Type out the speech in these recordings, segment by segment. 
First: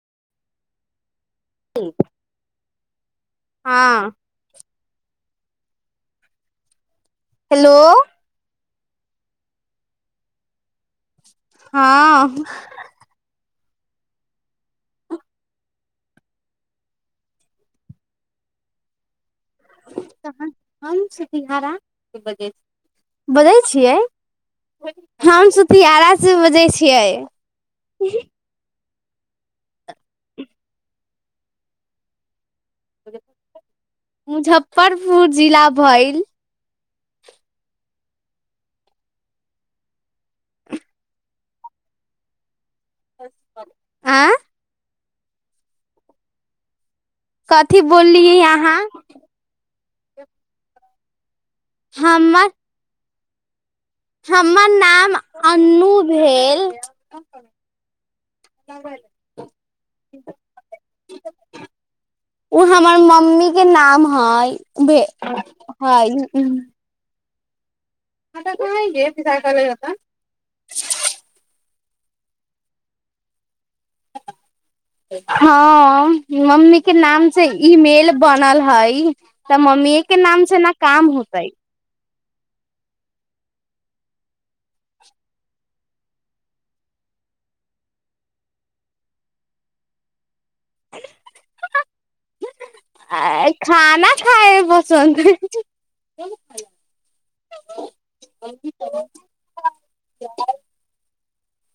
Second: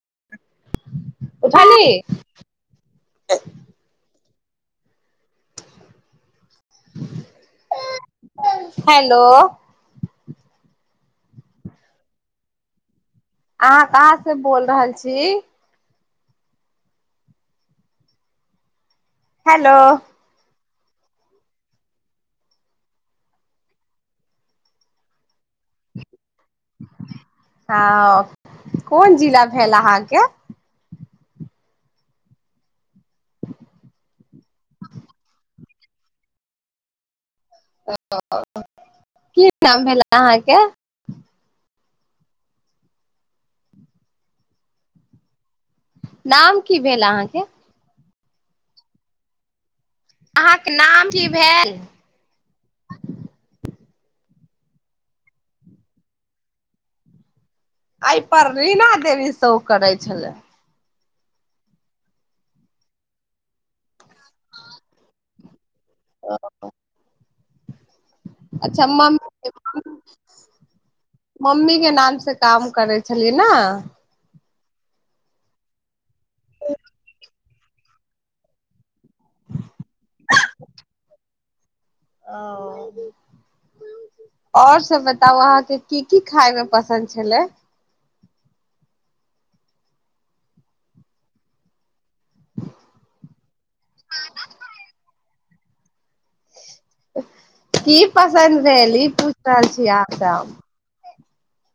[unintelligible] हँ [unintelligible] hello hello हँ अहाँ कहाँ से बोल रहल छी हेलो हम सतिहारा बजै छी बजै छियै हम सुथियारासँ बजै छियै हँ कोन जिला भेल अहाँके मुजफ्फरपुर जिला वइल ओ की नाम भेला अहाँके आँ नाम की भेल अहाँके कथी बोललियै अहाँ अहाँके नाम ह हम्मर हमर नाम अन्नु भेल एहि पर रीना देवी सेहो करै छलै ओ हमर मम्मी के नाम है हँ अच्छा मम्मी मम्मी के न नाम से काम करै छलियै न हँ मम्मी के नाम से ईमेल बनल हइ तऽ मम्मीए के नाम से ने काम होतै आओर सब बताउ अहाँके की की खााय मे पसन्द छलै आ खाना खायब पसन्द ह की पसन्द भेल ई हँ पूछ रहल छीिय अहाँस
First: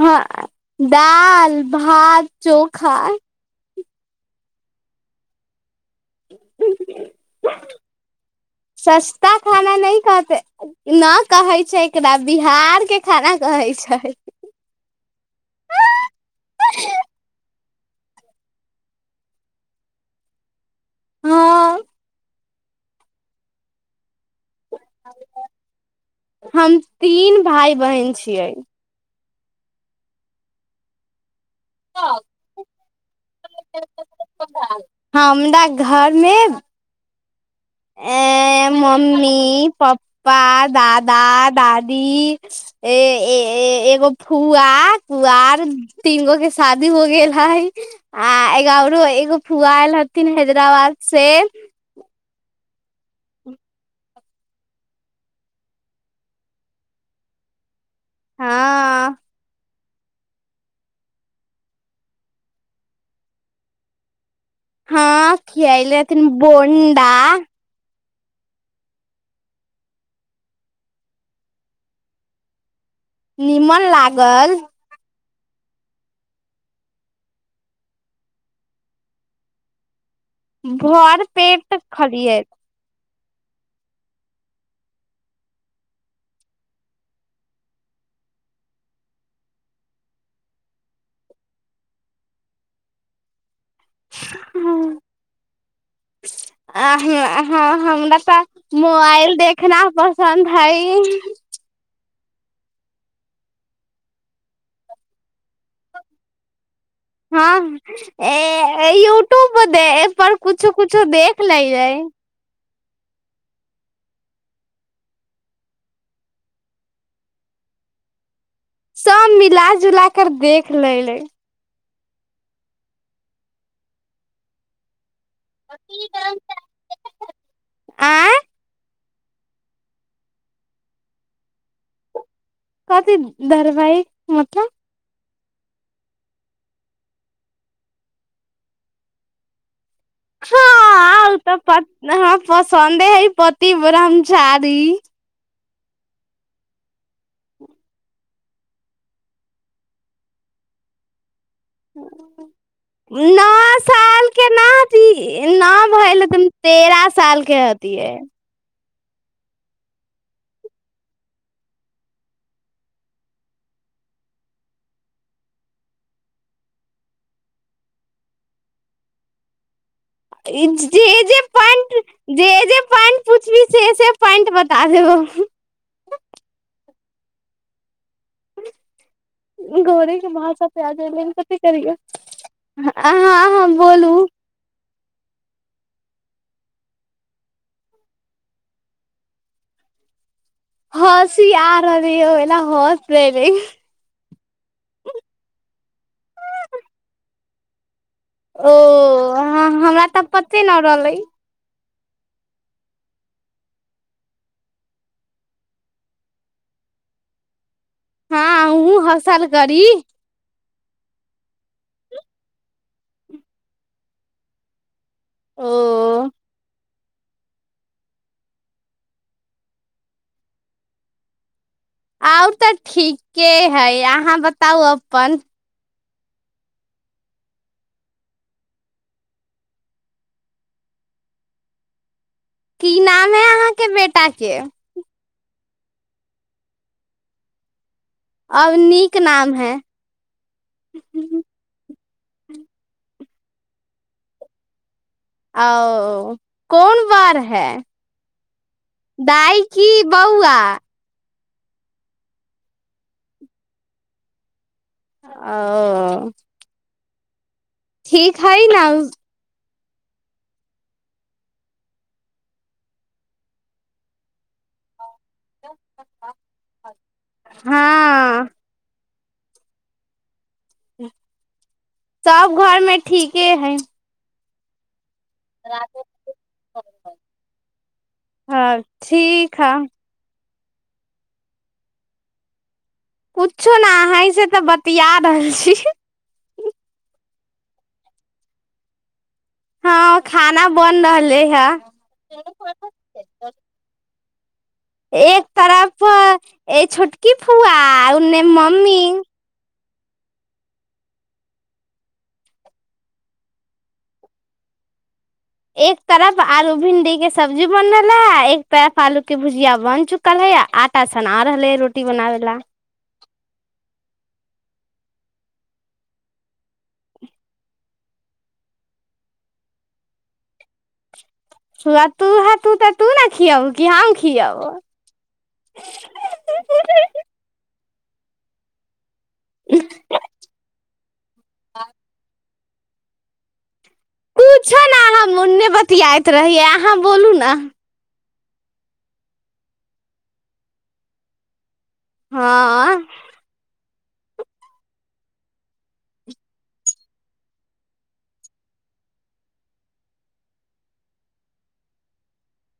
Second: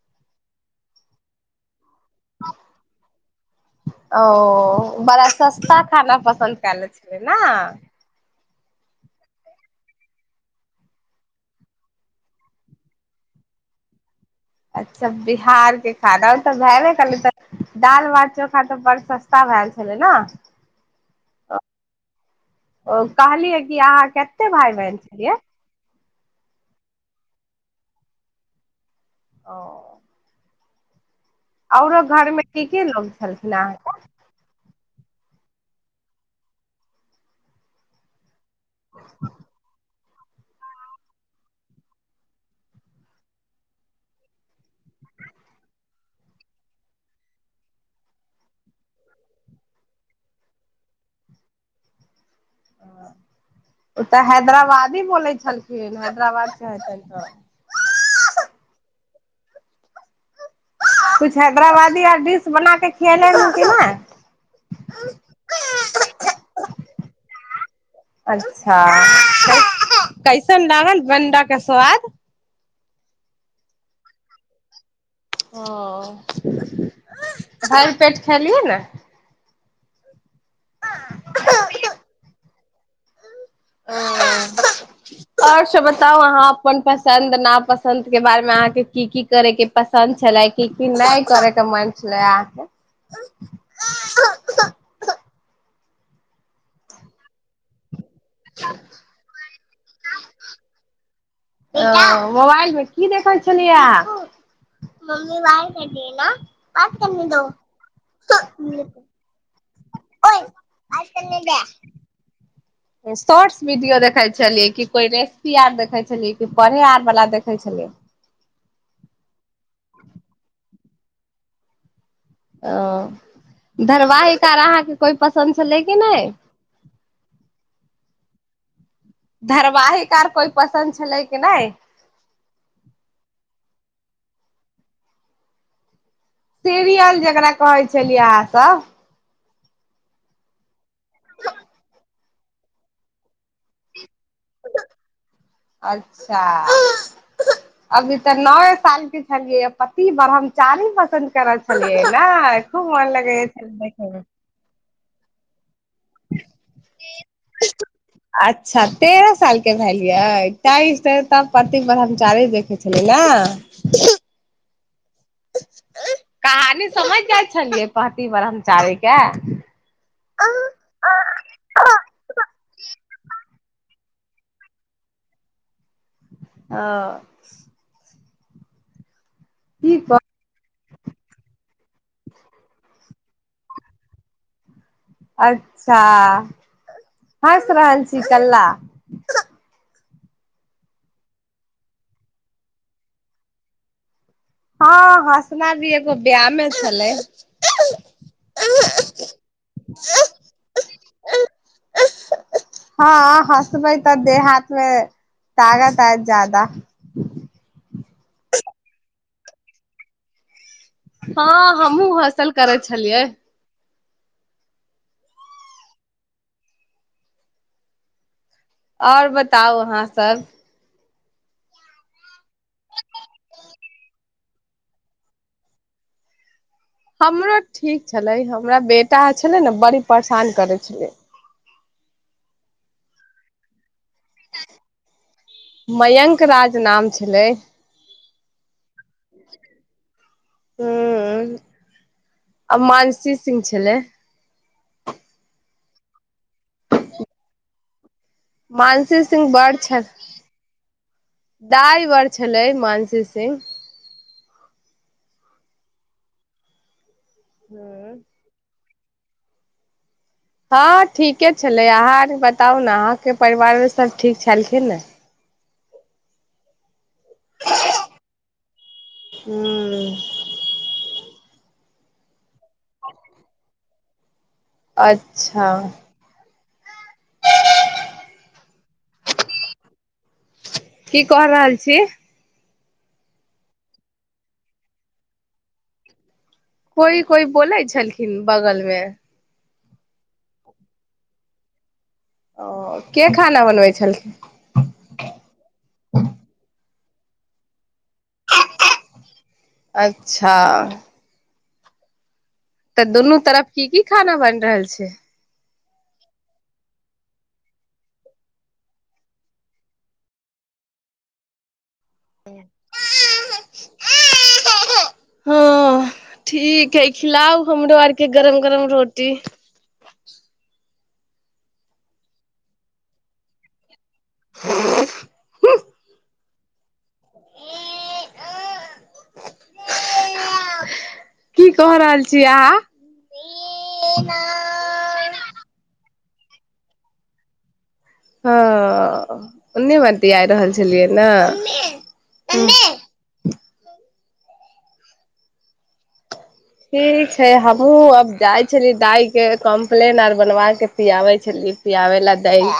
हँ डाल भात चोखा ओ बड़ सस्त खाना पसन्द कल छल ने सस्ता खाना नहि कहते न कहै छै एकरा बिहार के खाना कहै छै अच्छा बिहारके खादा ओ तऽ भएबे कै तऽ दाल भात चोखा तऽ बड़ सस्ता भेलए छलै ने आ हँ ओ कहलियै कि अहाँ क भाय बन हम तीन भाय बहिन छियै ओ औरो घरमे ठ केे लोग छल नहि हमरा घरमे आ मम्मी पा प्पा दादा दादी एगो फूआ पुआर तीन गो के शादी हो गेल हई आ एगाररो एगो फूआ एल हथिन हैदराबाद से ओ तऽ हैदराबादी बोलै छलखिन हैदराबाद केे तऽ आ कुछ हैदराबादी आर डिश बना क खियएले ह क ने हँ खियलेथिन बोंडा अच्छा कैसन लागल गणडाे स्वाद निीमन लागल ओ हर पेट खेलियै ने भर पेट खालिए ह आओर सभ बताउ अहाँ अपन पसन्द नापसन्दके बारेमे अहाँके की की करयके पसन्द छलै की की नहि करयके मन छलै अहाँके [unintelligible] आ हँ हमरा तऽ मोबाइल देखना पर सन्धाय मोबाइल मे की देखै छलियए म्मी हँ यूट्यूब पर दे ए पर ओए कुछो कुछो बात करने देख दे लय हय शॉर्ट्स वीडियो देखै छलियै कि कोइ रेसिपी आर देखै छलियै कि पढ़े आर वालला देखै छलियै सब मिला जुला कर देख ल ले ओ धरवाहििक आ अहाँके कोइ पसन्द छलै किी नहि आँ धरबाहिक आर कोइ पसन्द छलै कि नहि कथि दरबइ मतलब सीरियल जकरा कहै छलियै अहाँ सब हँ ओ तऽ प पसन्दे हइ पति ब्रह्ममचारी अच्छा अभी तऽ नया साल के छलियै पति ब्रह्मचारी पसन्द कर छलिए ना खूब मन लगै देखय मे कि नाय भल त तेरा सालकेती हेतीये अच्छा तेरह साल के भेलियै ताहि से त पति ब्रह्मचारी देखे छलै न खाली समझ जाइ छलियै पति ब्रह्मचारी के ओ जे जे पैंट जे जे पैंट पूछी से से पैंट बता देबो आओ गोड़े कह के भा सब पे आ जा अहाँ आबु बोलू अच्छा हँस रहल छी कल्ला हसी आर रहल एला हस रहे र हँ हँसना भी एगो ब्याने छलै ओ हमरा तऽ पते न रहलै हँ हसबै तऽ देह हाथमे ताकत आब ज्यादा हँ हूँ हसल करी हँ हमहु हसल करय छलियै ओ आओर बताउ अहाँ सब आउ तऽ ठीके हइ अहाँ बताउ अपन हमरो ठीक छलै हमरा बेटा छलै ने बड़ी परेशान करै छलै की नाम है अहाँके बेटी टाके मयंक राज नाम छलै अब नीक नाम है हँ आ मानसी सिंह छलै आ कोन बार है मानसी दाइ की बौआ दाइवर छलै मानसी सिंह ओ ह ठीक हइ न हँ ठीके छलै अहाँ आर बताउ ने अहाँके परिवार सभ ठीक छलखिन ने हँ ह्म तब घर मे ठीके है अच्छा ह ह हँ ठीकीक ह की क रहल छी कुछो ने अही से तऽ बतििया रहल छी कोइ कोइ बोलै छलखिन बगलमे हँ खाना बन रहले हे ओ के खाना बनबै छलख कि फुआ आउ ने मम्मी अच्छा तऽ दुनू तरफ की की खाना बनि रहल छै एक तरफ आलू भिंडी के सब्जी बन रहला है एक तरफ आलू के भुजिया बन चुकल है आ आटा सना रहल है रोटी बनावे ला हँ ठीक है खिलाउ हमरो आरके गरम गरम रोटी सु तू है तू तऽ तू ने खिया क किया ओ [unintelligible] की क रहल छी अहाँ ह पूछ न हम उने बतियाए रहियै अहाँ बोलू ने हँ ओन्ने बरट आइ रहल छलियै ने हँ ठीक छै हमहूँ अब जाइ छलियै दाइ के कम्प्लेन आर बनवा क पियाबै छलीै पियाबे ल दही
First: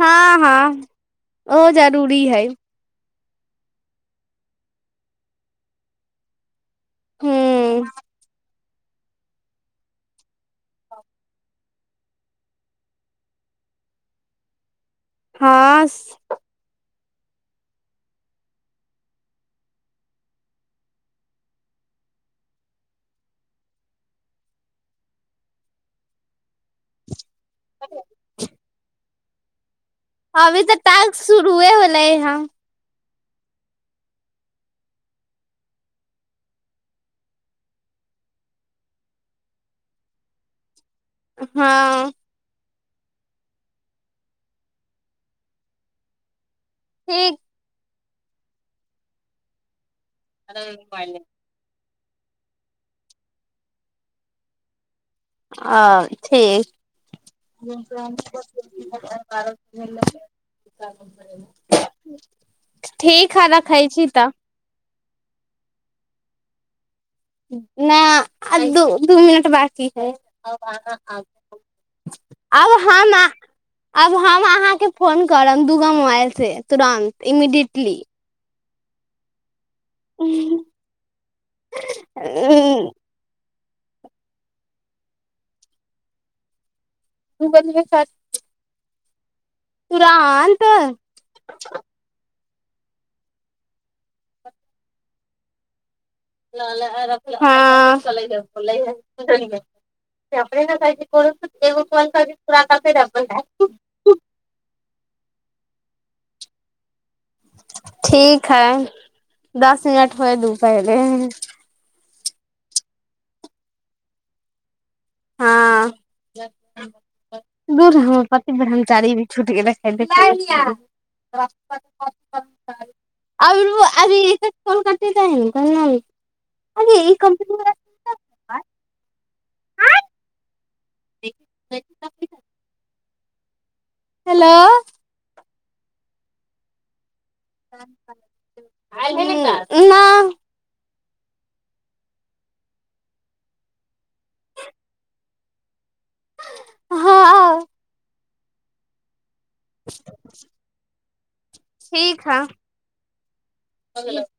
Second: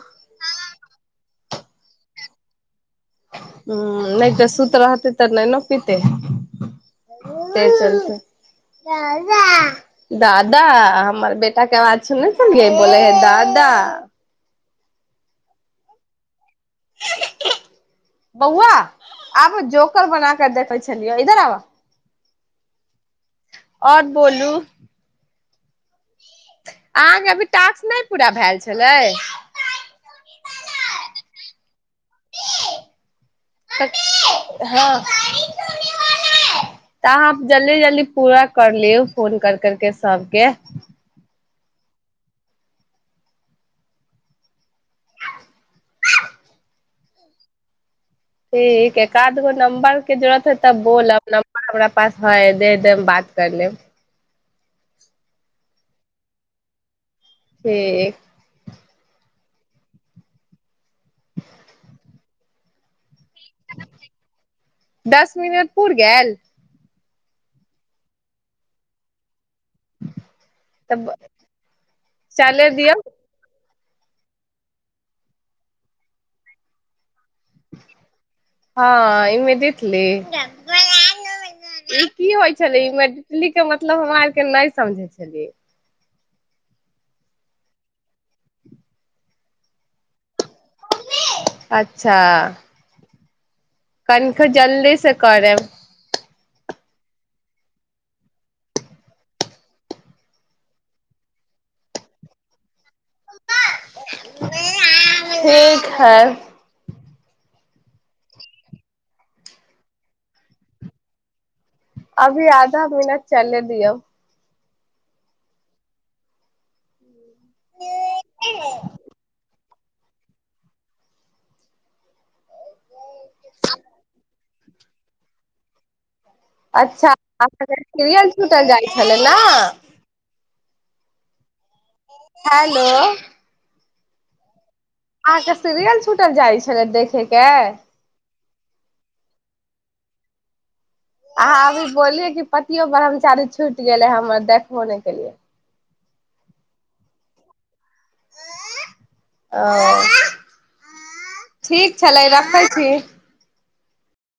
हँ हँ ओ जरूरी है ह नहि तऽ सुूत रहतै तऽ नहि ने पीते ह से चलत द दादा हमर बेटा के आवाज सुने छलनिय बोले हे दादा हँ बौआ आब जोकर बना क देखै छलियै इधर आब आओर बोलू आग ब टास्क नहि पूरा भेल छलै हभी त तासक शुरू ह होलै हँ हँ तऽ अहाँ जल्दी जल्दी पूरा कर लिौ फोन कर करके सबके हँ ठीक ठीक काद गो न्बर के जरूरत है तब बोलब नर हम पास है दे देम बात कर लेम आ ठीक ज [unintelligible] ठीक [unintelligible] ठीक है रखय छी तब दस मिनट पुर गेल न अ द दू मिनट बाकी ठीक है तऽ अब ह चले आब दियौ हम आब हम अहाँके फोन करब दूगो मोबाइल से तुरंत इमीडियएटली हँ ईमिदिये की होइ छ्लै इमिडीएटली के मतलब हमरा आरके नहि समझै छलियै तू बोल्बी सा कुरान अच्छा कनख जल्दी से करेब [unintelligible] [unintelligible] हँ ठीक है दस मिनट होए दू पहिले अभी आधा मिनट चलय दियो हँ दू हम पति ब्रहमचारी भी छूट र आर अभी कल कट तै ने कह अच्छा सिरियल छुटल जाय छले ना [unintelligible] हेलो हेलो हाँ के सीरियल छूटल जाइ छले देखे के त न अहाँ अभी बोलिलै कि पतियो ब्रह्मचारी छुटि गेलै हमर देखबो नहि केलियै हँ आ ठीक छलै रखै छी ह